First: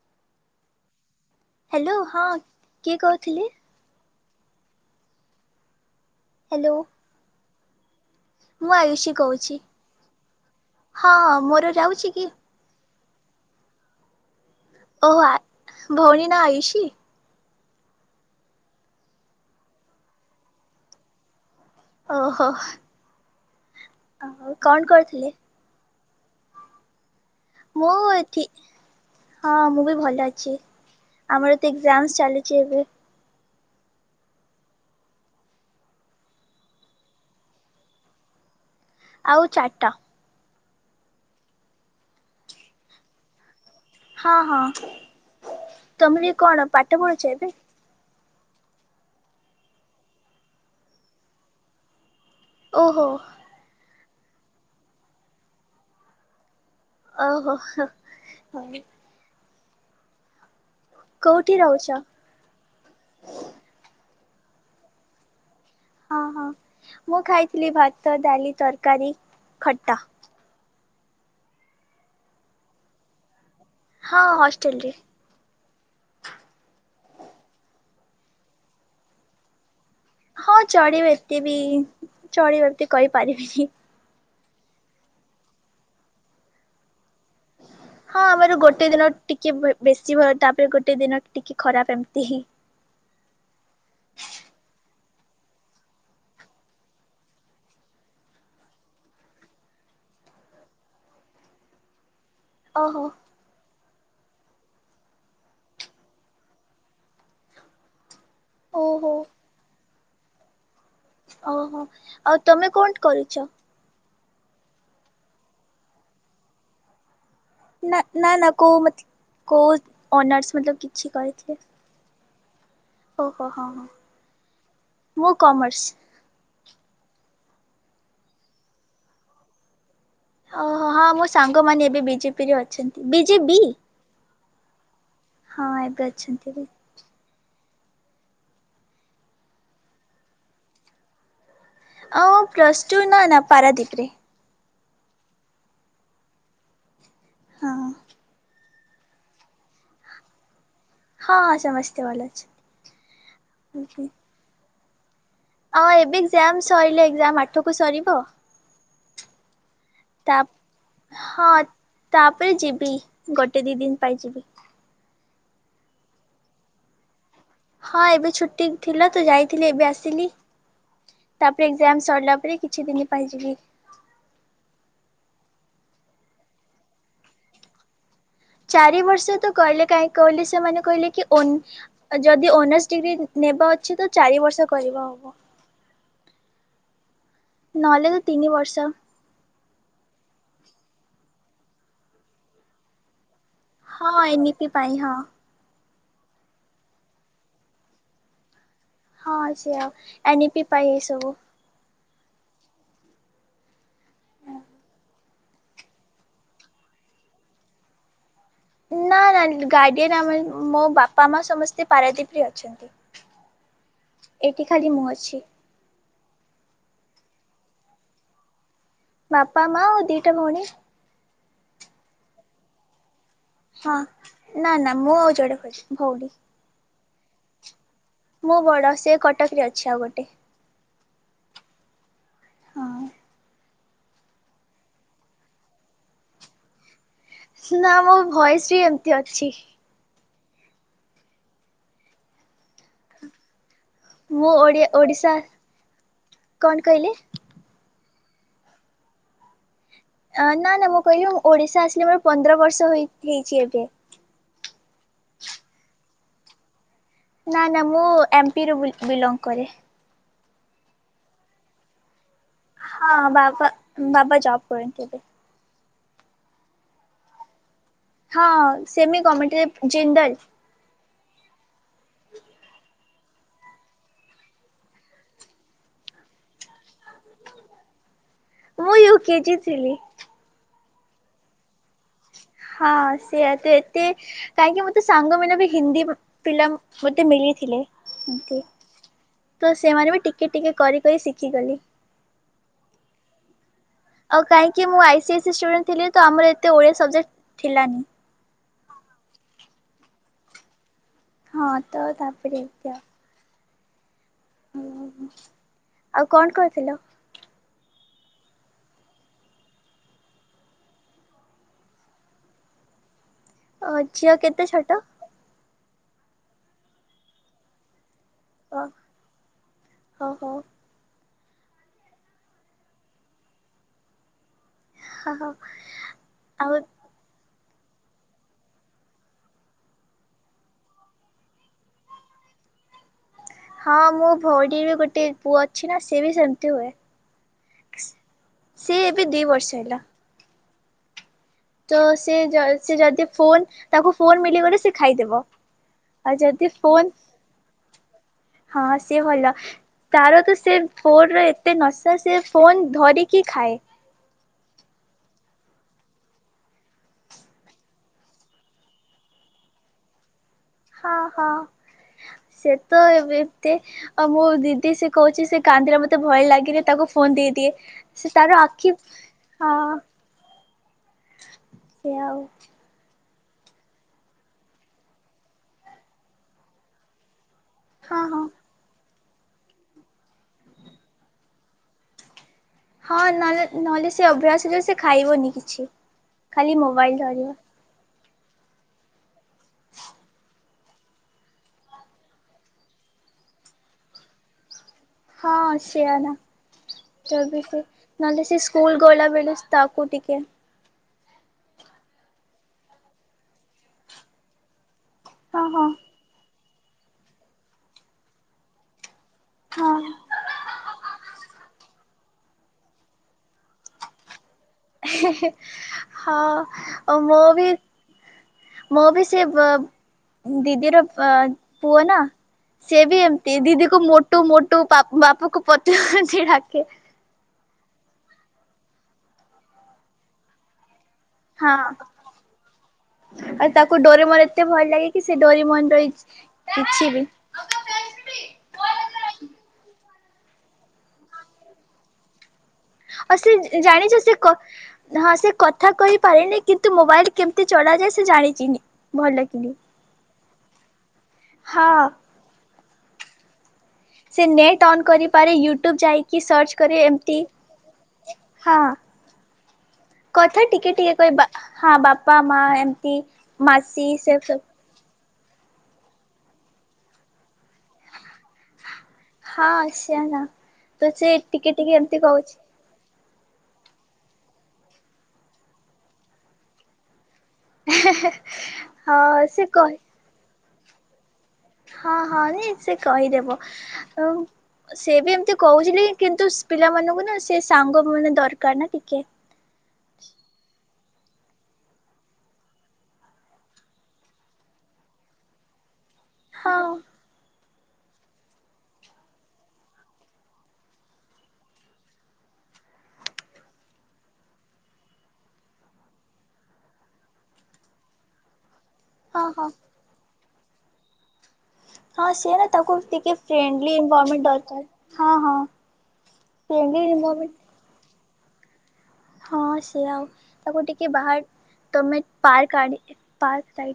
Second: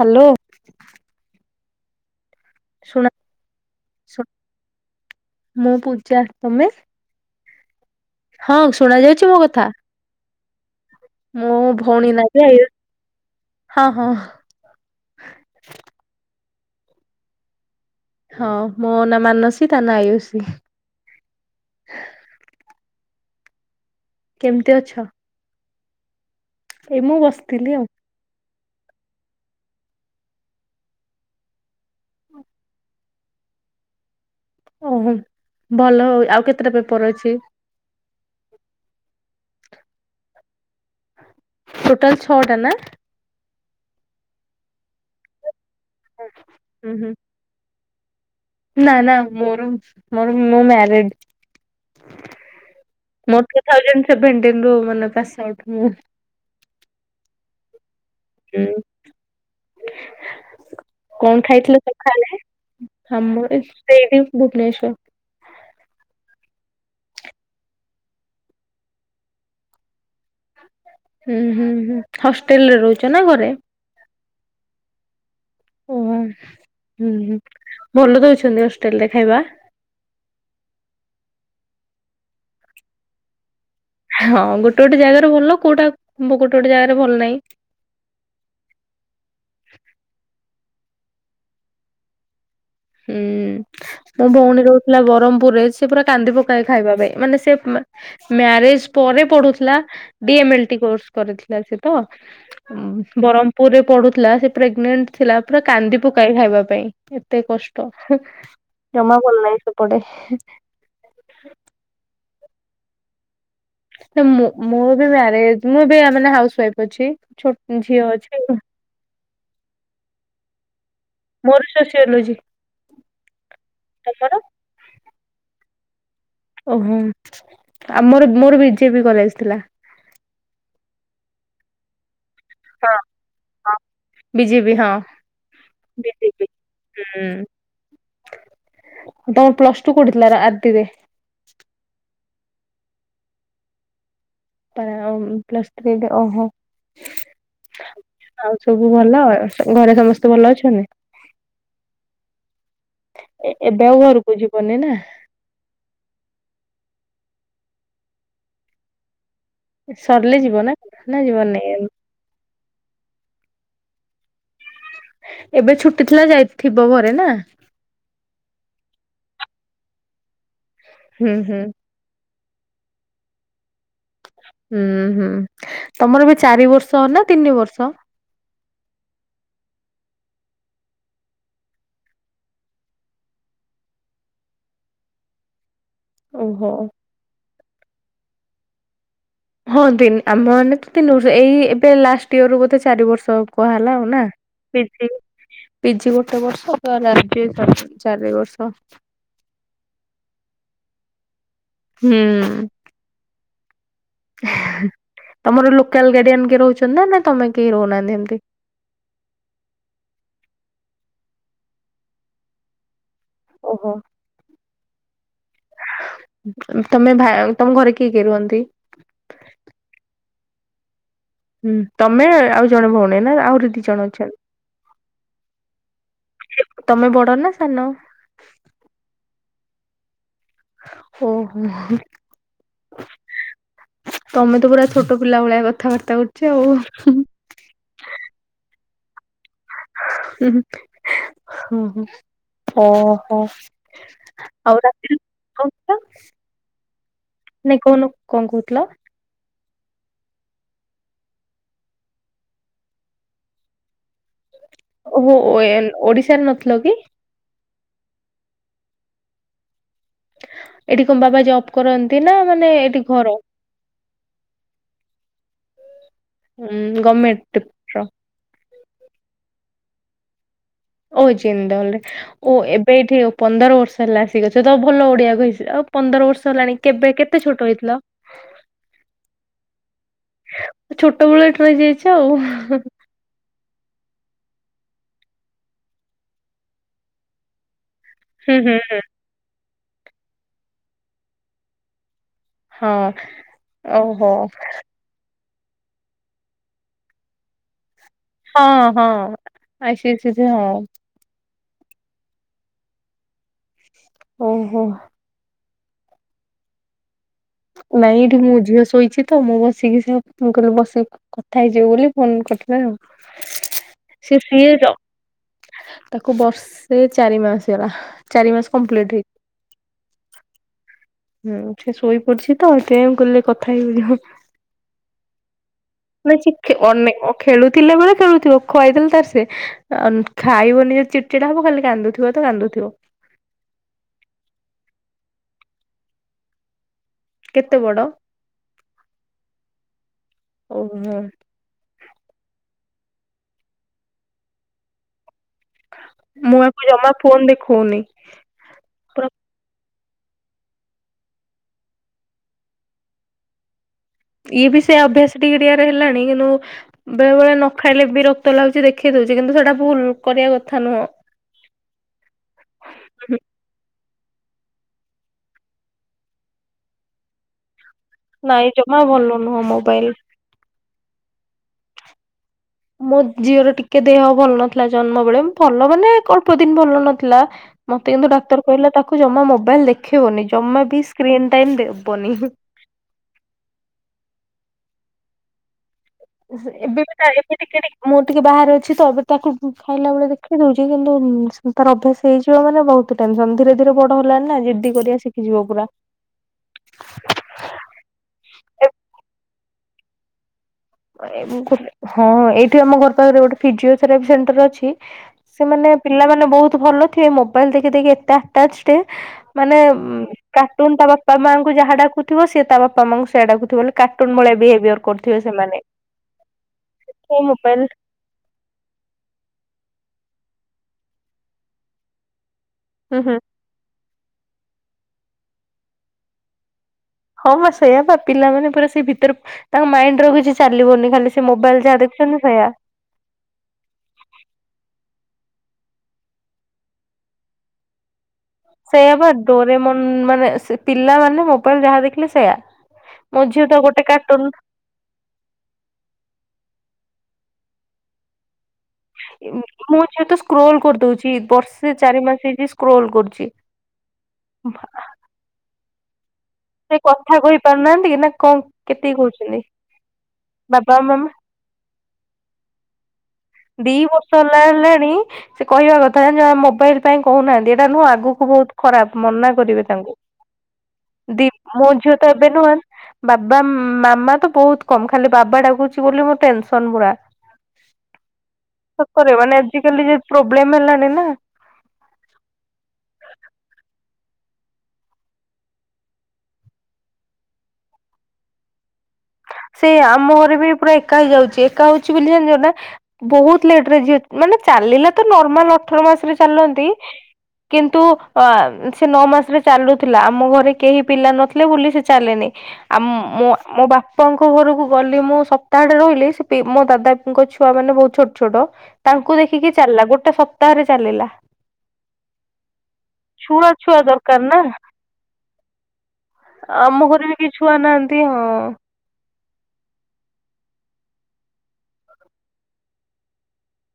Hello hello ହଁ କିଏ ଶୁଣା କହୁଥିଲେ? ଶୁ ମୁଁ ପୂଜା ତମେ? ହ୍ୟାଲୋ ହଁ ମୁଁ ଶୁଣା ଆୟୁଷୀ ଯାଉଛି ମୋ କହୁଛି। କଥା। ହଁ ମୁଁ ମୋର ଯାଉଛି ଭଉଣୀ କି ନବେ ହଁ ହଁ ଓ ହୋ ଆ ଭଉଣୀ ନା ଆୟୁଷୀ ହଁ, ମୋ ନା ମାନସୀ ତା ନାଁ ଆୟୁଷୀ। ଓ ହୋ ଓ ହଉ କେମିତି କଣ ଅଛ? କରଥିଲେ? ଏଇ ମୁଁ ବସ୍ ମୁଁ ଏଠି। ହଁ ମୁଁ ବି ଭଲ ଅଛି ଆମର ଏ ତ ଏକ୍ଜାମସ ଚାଲିଛି ଏବେ। ଓହୋ ଭଲ ହଉ ଆଉ କେତେଟା ପେପର ଅଛି? ଆଉ ଚାରିଟା ଟୋଟାଲ ଛଅ ଟା ନା ହଁ, ହଁ ତମେ ବି କଣ ହୁଁ ପାଠ ହୁଁ ପଢୁଛ ଏବେ? ନା ନା ମୋର ମୋର ମୁଁ ମ୍ୟାରେଡ୍ ଓ ହୋ ମୋର ଟୁ ଥାଉଜେଣ୍ଟେ ସେଭେନଟିନ୍ ରୁ ମାନେପାସ ଆଉଟ୍। ଓ, ହୋ, ହୋ ହୁଁ, କଣ କୋଉଠି ଖାଇଥିଲେ ରହୁଛ? ସଖାଳେ? ହାମର ଏ ସେଇଠି ଭୁବନେସ୍ୱର। ହଁ, ହ, ମୁଁ ଖାଇଥିଲି ଭାତ, ଡାଲି, ତରକାରୀ, ଖଟା ହୁଁ, ହୁଁ, ହୁଁ, ହଷ୍ଟେଲ ରେ ରହୁଛ ନା ଘରେ? ହଁ, ହଷ୍ଟେଲ ରେ ଓ, ହୁଁ, ହୁଁ, ହୁଁ, ଭଲ ଦଉଛନ୍ତି ହଷ୍ଟେଲରେ ଖାଇବା? ହଁ, ଚଢିବ ଏତେ ବି ଚଳିବ ଏତେ କହିପାରିବିନି। ହଁ, ଗୋଟେ, ଗୋଟେ ଜାଗାରେ ଭଲ କୋଉଟା ଗୋଟେ, ଗୋଟେ ଜାଗାରେ ଭଲ ନାହିଁ। ହଁ, ଆମର ଗୋଟେ ଦିନ ଟିକେ ବେ ବେଶୀ ଭଲ ତାପରେ ଗୋଟେ ଦିନ ଟିକେ ଖରାପ ଏମିତି ହିଁ। ହୁଁ ମୋ ଭଉଣୀ ରହୁଥିଲା ବ୍ରହ୍ମପୁର ରେ ସେ ପୁରା କାନ୍ଦି ପକାଏ ଖାଇବା ପାଇଁ ମାନେ ସେ ମ୍ୟାରେଜ ପରେ ପଢୁଥିଲା ଡି ଏମ ଏଲଟି କୋର୍ସ କରିଥିଲା ସେ ତ ହୁ ଓହୋ ବରମ। ପୁରୀ ରେ ପଢୁଥିଲା ସେ ପ୍ରେଗନେଣ୍ଟ ଥିଲା ପୁରା କାନ୍ଦି ପକାଏ ଖାଇବା ପାଇଁ ଏତେ କଷ୍ଟ। ପକ୍ଷ ଓହୋ ଜମା ଭଲ ନାହିଁ ସେପଟେ ହେଁ ଓହୋ ଆଉ ତମେ କୋଉଠି କରୁଛ? ମୁଁ, ମୁଁ ବି ମ୍ୟାରେଜ ମୁଁ ବି ମାନେ ହାଉସ ୱାଇଫ୍ ଅଛି ଛୁ ନା, ନା, ନା କୋଉ ମତ୍ କୋଉ ଅନର୍ସ ମ କିଛି କହିଥିବେ। ସୋସିଓ ଲୋଜି। ଓ ହୋ ହଁ ହଁ‌ ମୁଁ କମର୍ସ। ଓ, ହୁଁ, ଆମର ମୋର ବିଜେପି କଲେଜ ଥିଲା। ଅ ହ ହଁ ମୋ ସାଙ୍ଗମାନେ‌ ବି ବିଜେପି ରେ ଅଛନ୍ତି ବି ଜେ ବି। ବିି‌ ଯେ ବି ହଁ। ହଁ ଏବେ ବିଜେପି ଅଛନ୍ତି ବି। ହୁଁ, ତମର ପ୍ଲସ ଟୁ କୋଉଠି ଥିଲା ର ଆର୍ଡି ରେ। ଅଁ, ପ୍ଲସ୍ ଟୁ ନା, ନା, ପାରାଦୀପରେ। ପା ଅମ ପ୍ଲସ୍ ଥ୍ରୀ ଟା ଓହୋ। ହଁ। ଆଉ ସବୁ ଭଲ ଘରେ ସମସ୍ତେ ଭଲ ଅଛନ୍ତି। ହଁ, ସମସ୍ତେ ଭଲ ଅଛନ୍ତି, ଆଜ୍ଞା। ବୁଝିପାରୁନି ନା। ଅ ଏବେ ଏକ୍ଜାମ ସଇଲେ ଏକ୍ଜାମ ଆଠକୁ ସରିବ। ସରିଲେ ଯିବ ନା ନା ଯିବାର ନାଇ ଏମ୍ ତା ପରେ ଯିବି ଗୋଟେ ଦି ଦିନ ପାଇଁ ଯିବି। ଏବେ ଛୁଟି ଥିଲା ଯାଇଥିବ ଘରେ ନା। ହଁ ଏବେ ଛୁଟି ଥିଲା ତ ଯାଇଥିଲି ଏବେ ଆସିଲି। ହୁଁ ହୁଁ ତାପରେ ଏକ୍ଜାମ ସରିଲା ପରେ କିଛି ଦିନ ପାଇଁ ଯିବି। ହୁଁ ହୁଁ ତମର ଏବେ ଚାରି ବର୍ଷ ନା ତିନି ବର୍ଷ? ଚାରି ବର୍ଷ ତ କହିଲେ କାହିଁକି କହିଲେ ସେମାନେ କହିଲେ କି ଓନ ଯଦି ଓନର୍ସ ଡିଗ୍ରୀ ନେବ ଅଛି ତ ଚାରି ବର୍ଷ କରିବା ହବ। ଓହୋ। ନହେଲେ ତ ତିନି ବର୍ଷ। ହଁ ତିନ ଆମ ମାନେ ତ ତିନି ବର୍ଷ ଏଇ ଏବେ ଲାଷ୍ଟ ଇୟର ରୁ ବୋଧେ ଚାରି ବର୍ଷ। କୁହା ହେଲା ଆଉ ହଁ ନା ଏନ୍ଇପି ପାଇଁ ପିଜି ହଁ ପି ଜି ଗୋଟେ ବର୍ଷ ତ ଗ୍ରାଯୁଏସନ୍ ଚାରି ବର୍ଷ। ହଁ ସେ ୟା ଏନ ଇ ପି ପାଇ ଏ ସବୁ। ହୁଁ। ତମର ଲୋକାଲ ଗାଡିଆନ କିଏ ରହୁଛନ୍ତି ନା ନା ତମେ କେହି ରହୁନାହାନ୍ତି ହେମିତି? ନା ନା ଗାର୍ଡିଆନ ଆମର ମୋ ବାପା ମା ସମସ୍ତେ ପାରାଦୀପରେ ଅଛନ୍ତି। ଓହୋ। ଏଇଠି ଖାଲି ମୁଁ ଅଛି। ତମେ ଭା ତମ ଘରେ କିଏ କିଏ ରୁହନ୍ତି? ବାପା ମା ଓ ଦିଇଟା ଭଉଣୀ। ହୁଁ ତମେ ଆଉ ଜଣେ ଭଉଣୀ ନା ଆଉ ହଁ ନା ନା ମୁଁ ଆଉ ଜଣେ ଖାଲି ଭଉଣୀ। ତମେ ବଡ ନା ସାନ। ମୁଁ ବଡ ସେ କଟକ ରେ ଅଛି ଆଉ ଗୋଟେ। ଓ ହୋ। ହଁ ତମେ ତ ପୁରା ଛୋଟ ପିଲା ଭଳିଆ କଥାବାର୍ତ୍ତା କରୁଛ ଆଉ ହୁଁ ହୁଁ। ନା ମୋ ଭଏସ ବି ଏମିତି ଅଛି। ହୁଁ ହୁଁ ଓହୋ ହ ହ। ମୁଁ ଓଡ଼ିଆ ଓଡିଶା କଣ କହିଲେ? ନାଇ କହୁନ କଁ କହୁଥିଲ? ଅଁ ନା ନା ମୁଁ କହିଲି ମୁଁ ଓଡିଶା ଆସିଲେ ମୋର ପନ୍ଦର ବର୍ଷ ହୋଇ ହେଇଚି ଏବେ। ଓହୋ ଓ ଏଲ ଓଡିଶାରେ ନଥିଲ କି? ନା ନା ମୁଁ ଏମ ପି ରୁ ବି ବିଲଙ୍ଗ କରେ। ଏଠି କଣ ବାବା ଜବ୍ କର ନ୍ତି ନା ମାନେ ଏଠି ହଁ ଘର? ବାବା ବାବା ଜବ କରନ୍ତି ଏବେ। ହୁଁ ଗୋଭମେଣ୍ଟ ହଁ ସେମି ଗମେଣ୍ଟ ଏପ ଜିନ୍ଦଲ। ଓ ଜିନ୍ଦଲ ରେ। ଓ ଏବେ ଏଇଠି ପନ୍ଦର ବର୍ଷ ହେଲା ଆସିକି ଅଛ ତ ଭଲ ଓଡିଆ କହି ସ ଆଉ ପନ୍ଦର ବର୍ଷ ହେଲାଣି। କେବେ କେତେ ଛୋଟ ହେଇଥିଲ? ମୁଁ ୟୁ କେଜି ଥିଲି ଛୋଟ ବେଳୁ ଏଇଠି ରହି ଯାଇ ହଁ ସ ସେୟା ତ ଏତେ କାହିଁକି ମୋତେ ସାଙ୍ଗମାନେ ବି ହିନ୍ଦୀ ଉଁ ପିଲା ମ ମତେ ମିଳିଥିଲେ। ହୁଁ ଏମିତି ହୁଁ ତ ସେମାନେ ବି ଟିକେ ଟିକେ କରି କରି ଶିଖିଗଲି। ହଁ। ଓହୋ ଆଉ କାହିଁକି ମୁଁ I C A C student ଥିଲି ତ ଆମର ଏତେ ଓଡ଼ିଆ ସବଜେକ୍ଟ ଥିଲାନି। ହଁ ହଁ ଆଇ ସି ଏ ସି ଯେ ହଁ। ହଁ ତ ତାପରେ ଏମିତି ଆଉ। ଓହୋ ଓହୋ ଆଉ କଣ କରୁଥିଲ? ନାଇଁ ଏଇଠି ମୋ ଝିଅ ଶୋଇଛି ତ ମୁଁ ବସିକି ସେୟା କହିଲି ବସିକି କଥା ହେଇଯିବ ବୋଲି ଫୋନ କରିଥିଲେ ଆଉ ଓ ଝିଅ ସେ କେତେ ସିଏ ଛୋଟ? ଯ ତାକୁ ବର୍ଷେ ଚାରି ମାସ ହେଲା। ଚାର ମାସ କମ୍ପ୍ଲିଟ୍ ହେଇନି ହଁ ହଉ। ହୁଁ ସେ ଶୋଇ ପଡିଛି ତ ହେଇଥି ପାଇଁ ମୁଁ କହିଲି କଥା ହେଇଯିବ। ହ ହଉ ନାଇ ସେ ଆଉ ଅନେକ ଖେଳୁଥିଲେ ବଳେ ଖେଳୁଥିବ ଖୁଆଇଦେଲେ ତାର ସେ ଅ ଖାଇବନି ଚିଟଚିଟା ହବ ଖାଲି କାନ୍ଦୁଥିବ ତ କାନ୍ଦୁଥିବ। ହଁ ମୋ ଭଉଣୀ ବି ଗୋଟେ ପୁଅ ଅଛି ନା ସେଏ ବି ସେମିତି ହୁଏ। କେତେ ବଡ? ସିଏ ଏବେ ଦି ବର୍ଷ ହେଲା। ଓହୋ। ତ ସେ ସେ ଯଦି ଫୋନ ତାକୁ ଫୋନ ମିଳିଗଲେ ସେ ଖାଇଦବ। ମୁଁ ଆକୁ ଜମା ଫୋନ ଦେଖଉନି। ହଁ ସେ ପୁରା ଭଲ ତାର ତ ସେ ଫୋନ୍ ଏତେ ନସା ସେ ଫୋନ୍ ଧରିକି ଖାଏ। ଇଏ ବି ସେୟା ଅଭ୍ୟାସ ଟିକେ ଟିକେ ହେଲାଣି କିନ୍ତୁ ବେଳେ ବେଳେ ନ ଖାଇଲେ ବିରକ୍ତ ଲାଗୁଛି ଦେଖେଇ ଦଉଛି କିନ୍ତୁ ସେଟା ଭୁଲ କରିବା କଥା ନୁହଁ। ହଁ ହଁ ସେତେ ବି ଏତେ ଆଉ ମୋ ଦିଦି ସେ କହୁଛି ସେ କାନ୍ଦିଲା ମତେ ଭଲ ଲାଗେନି ତାକୁ ଫୋନ ଦେଇଦିଏ। ସେ ତାର ନାଇଁ ଆଖି ଜମା ଭଲ ନୁହଁ ହଁ ମୋବାଇଲ। ସେ ଆଉ ମୋ ଝିଅର ଟିକେ ଦେହ ଭଲ ନଥିଲା ଜନ୍ମ ବେଳେ ଭଲ ମାନେ ଅଳ୍ପ ଦିନ ଭଲ ନଥିଲା ମତେ ହଁ କିନ୍ତୁ ହଁ। ଡାକ୍ତର କହିଲା ତାକୁ ଜମା ମୋବାଇଲ ଦେଖେଇବନି ଜମା ବି ସ୍କ୍ରିନ୍ ଟାଇ ଦେବନି। ହଁ ନହଲେ ନହେଲେ ସେ ଅଭ୍ୟାସରେ ସେ ଖାଇବନି କିଛି। ଖାଲି ଏବେ ବି ମୋବାଇଲ ତା ଧରିବ ଏମିତି [inaudible] ଟିକେ ଟିକେ ମୁଁ ଟିକେ ବାହାରେ ଅଛି ତ ଏବେ ତାକୁ ଖାଇଲା ବେଳେ ଦେଖେଇ ଦଉଛି କିନ୍ତୁ ତାର ଅଭ୍ୟାସ ହେଇଯିବ ମାନେ ବହୁତ ଟେନସନ ଧୀରେ ଧୀରେ ବଡ ହେଲାଣି ନା ଜିଦି କରିବା ସେ ହଁ ସେଇଆ ନା। ତ ବି ସେ ନହେଲେ ସେ ସ୍କୁଲ ଗଲା ବେଳେ ତାକୁ ଟିକେ ହଁ ଏଇଠି ଆମ ଘର ପାଖରେ ଗୋଟେ ଫିଜିଓଥେରାପି ସେଣ୍ଟର ଅଛି ହଁ ହଁ ସେମାନେ ପିଲାମାନେ ବହୁତ ଭଲ ଥିବେ ମୋବାଇଲ ଦେଖି ଦେଖି ଏତେ ଆଟାଚ ମାନେ ହଁ। କାର୍ଟୁନ ତା ବାପା ମାଙ୍କୁ ଯାହା ଡାକୁ ଥିବ ସେ ତା ବାପା ମାଙ୍କୁ ସେଇଆ ଡାକୁଥିବ ମାନେ କାର୍ଟୁନ ଭଳିଆ ବେହେଭ ହେନ୍ ହେନ୍ ହଁ ସେ ମୁଁ ବି ମୋବାଇଲ ମୋ ବି ସେ ଵ ଦିଦିର ପୁଅ ନା ସେ ହୁଁ ବି ହୁଁ। ଏମତି ଦିଦିକୁ ମୋଟୁ ମୋଟୁ ବାପ ବାପାକୁ ପତଲୁ ପତଳୁ ସେ ଡାକେ। ହଁ ବା ସେଇୟା ବା ପିଲାମାନେ ପୁରା ସେ ଭିତରେ ତାଙ୍କ ମାଇଣ୍ଡ ର କିଛି ଚାଲିବନି ଖାଲି ସେ ହଁ ମୋବାଇଲ ଯାହା ଦେଖୁଛନ୍ତି ସେଇଆ। ଆଉ ତାକୁ ଡୋରିମନ ଏତେ ଭଲ ଲାଗେ କି ସେ ଡୋରିମନ ର ପା କିଛି ବି ସେଇଆ ବା ଡୋରେମନ ମାନେ ପିଲାମାନେ ମୋବାଇଲ ଯାହା ଦେଖିଲେ ସେଇୟା। ଅ ସେ ଜାଣିଚ କ ସେ ହଁ ସେ କଥା କହିପାରିନି କିନ୍ତୁ ମୋବାଇଲ କେମିତି ଚଳାଯାଏ ସେ ଜାଣିଚି ହିଁ। ଏ ମୁ ମୁଁ ଯେହେତୁ ସ୍କ୍ରୋଲ କରିଦଉଛି ବର୍ଷେ ହଁ ଚାରି ମାସ ହେଇଛି ସ୍କ୍ରୋଲ କରୁଚି। ସେ ନେଟ୍ ଅନ୍ କରିପାରେ ୟୁଟ୍ୟୁବ୍ ଯାଇକି ସର୍ଚ୍ଚ ସେ କରେ ଏମତି କଥା କହି ପାରୁନାହାନ୍ତି କି ନା କଣ ହଁ କେତିକି କହୁଛନ୍ତି କଥା ଟିକେ ବାବା ଟିକେ ମାମା କହି ବା ହଁ ବାପା ମା ଏମିତି ଦି ମାସି ବର୍ଷ ସେ ସବୁ ହେଲା ହେଲାଣି ସେ କହିବା କଥା ଆ ଯେ ମୋବାଇଲ ପାଇଁ କହୁନାହାନ୍ତି ଏଇଟା ନୁହଁ ଆଗକୁ ବହୁତ ଖରାପ ମନା କରିବେ ହଁ ତାଙ୍କୁ ସିଏ ନା ତ ସେ ଦି ଟିକେ ମୋ ଟିକେ ଝିଅ ଏମିତି ତ ଏବେ କହୁଛି ନୁହେଁ ବାବା ମାମା ତ ବହୁତ କମ ଖାଲି ବାବା ଡାକୁୁଛି ବୋଲି ମୋ ଟେନସନ ପୁରା। [inaudible] ସତରେ ମାନେ ସେ କହି ଆଜିକାଲି ଯୋଉ ପ୍ରୋବ୍ଲେମ ହେଲାଣି ନା ହଁ ହଁ ନାଇ ସେ କହିଦେବ ଆଉ ସେ ବି ଏମିତି କହୁଚି ବି କିନ୍ତୁ ପିଲାମାନଙ୍କୁ ନା ସେ ସାଙ୍ଗ ମାନେ ଦରକାର ନା ଟିକେ। ସେ ଆମ ଘରେ ବି ପୁରା ଏକା ହେଇଯାଉଚି ଏକା ହଉଛି ବୋଲି ଜାଣିଚ ନା ବହୁତ ଲେଟରେ ଯେ ଅ ମାନେ ଚାଲିଲା ତ ନର୍ମାଲ ଅଠର ମାସରେ ହଁ ଚାଲନ୍ତି। କିନ୍ତୁ ଅ ସେ ନଅ ମାସରେ ଚାଲୁଥିଲା ଆମ ଘରେ କେହି ପିଲା ନଥିଲେ ବୋଲି ସେ ଚାଲେନି। ଆଁ ମୋ ମୋ ବା ପାଙ୍କ ଘରକୁ ଗଲି ମୁଁ ସପ୍ତାହଟେ ରହିଲି ସେ ମୋ ଦାଦାଙ୍କ ଛୁଆ ମାନେ ବହୁତ ଛୋଟ ଛୋଟ ତାଙ୍କୁ ହଁ ହଁ ଦେଖିକି ଚାଲିଲା ଗୋଟେ ସପ୍ତାହରେ ଚାଲିଲା। ହଁ ସେ ନା ତାକୁ ଟିକେ ଛୁଆ ଫ୍ରେଣ୍ଡଲି ଛୁଆ ଇନଭାରମେଣ୍ଟ ନା ଦରକାର ହଁ ହଁ। ଆମ ଫ୍ରେଣ୍ଡଲି ଘରେ ବି କିହି ଇନଭରମେଣ୍ଟ ଛୁଆ ନାହାନ୍ତି ହଁ। ହଁ ସେ ଆଉ ତାକୁ ଟିକେ ବାହର ତମେ ପାର୍କ ଆଡି ପାର୍କ ଟାଇ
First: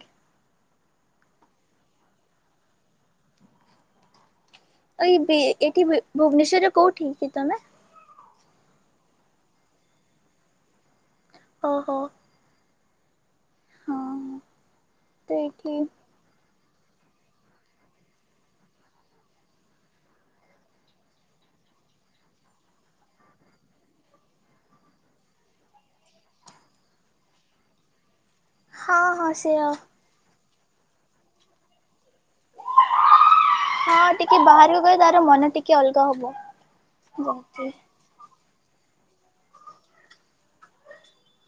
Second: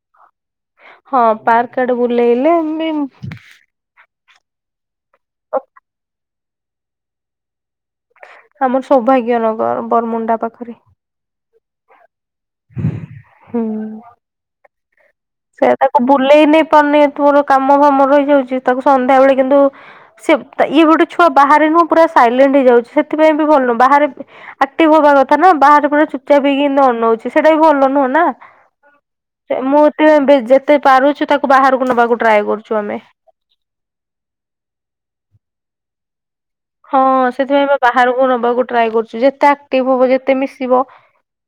ହଁ ପାର୍କ ଆଡେ ବୁଲେଇଲେ ହିଁ ବି ଏଇ ବି ଏଠି ବି ଭୁବନେଶ୍ଵରରେ କୋଉଠି କି ତମେ। ଆମର ସୌଭାଗ୍ୟ ନଗର ବରମୁଣ୍ଡା ପାଖରେ। ଓହୋ। ହୁଁ। ହଁ ତ ସେୟା ଏଇଠି ତାକୁ ବୁଲେଇ ନେଇ ପାରୁନି ଏଇଠୁ କାମ ଫାମ ରହିଯାଉଛି ତାକୁ ସନ୍ଧ୍ୟା ବେଳେ କିନ୍ତୁ ସେ ଇଏ ଗୋଟେ ଛୁଆ ବାହାରେ ନୁହଁ ପୁରା ସାଇଲେଣ୍ଟ ହେଇଯାଉଚି ସେଥିପାଇଁ ବି ଭଲ ନୁହଁ ବାହାରେ ଆକ୍ଟିଭ ହବା କଥା ନା ବାହାରେ ପୁରା ଚୁପଚାପ୍ ହେଇକି ଏମତି ଅନଉଛି ସେଇଟା ବି ଭଲ ନୁହେଁ ନା। ହଁ ହଁ ସେୟା ମୁଁ ଏଥି ପାଇଁ ଯେତେ ପାରୁଚୁ ତାକୁ ବାହାରକୁ ନବାକୁ ଟ୍ରାଏ କରୁଚୁ ଆମେ। ହଁ ଟିକେ ବାହାରକୁ ଗଲେ ତାର ମନ ଟିକେ ଅଲଗା ହବ। ହଁ ସେଥିପାଇଁ ଯେମିତି ଆମେ ବାହାରକୁ ନବାକୁ ଟ୍ରାଏ କରୁଚୁ ଯେତେ ଆକ୍ଟିଭ ହବ ଯେତେ ମିଶିବ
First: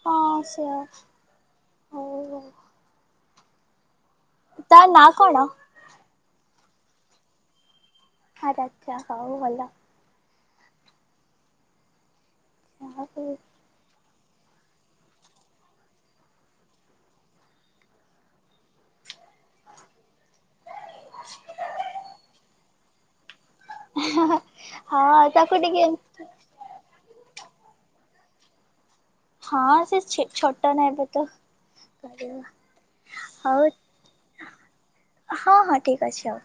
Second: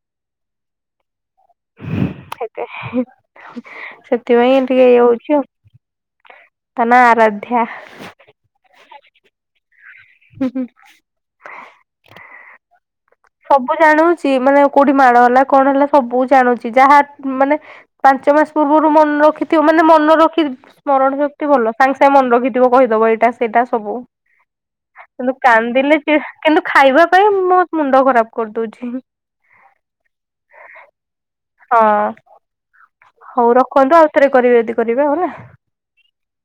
ହଁ ସେୟା ହଉ ହଉ [inaudible] ସେଥିପାଇଁ ତା ଟିକେ ଇଏ ନାଁ ହଉଚି କଣ? ତା ନା ଆରାଧ୍ୟା। ଆରାଧ୍ୟା ହଉ ଭଲ। ହୁଁ ହୁଁ। ସବୁ ଜାଣୁଚି ମାନେ କୋଉଠି ମାଡ଼ ହେଲା କଣ ହେଲା ସବୁ ଜାଣୁଚି ଯାହା ମାନେ ପାଞ୍ଚ ମାସ ପୂର୍ବରୁ ମନ ରଖ ଥିବ ମାନେ ମନେ ରଖି ସ୍ମରଣ ଶକ୍ତି ଭଲ ସାଙ୍ଗେ ସାଙ୍ଗେ ମନେ ରଖିଥିବ କହିଦେବ ଏଇଟା ସେଇଟା ସବୁ ହଁ କିନ୍ତୁ ତାକୁ ଟିକେ କାନ୍ଦିଲେ ସେ କିନ୍ତୁ ଖାଇବା ପାଇଁ ମୋ ମୁଣ୍ଡ ଖରାପ କରିଦଉଚି। ହଁ ସେ ଛେ ଛୋଟ ନା ଏବେ ତ। ହଁ କରିବ ହଉ ରଖନ୍ତୁ ଆଉ ଥରେ କରିବେ ଦି ହଁ ହଁ ଠିକ୍ ଅଛି ଆଉ।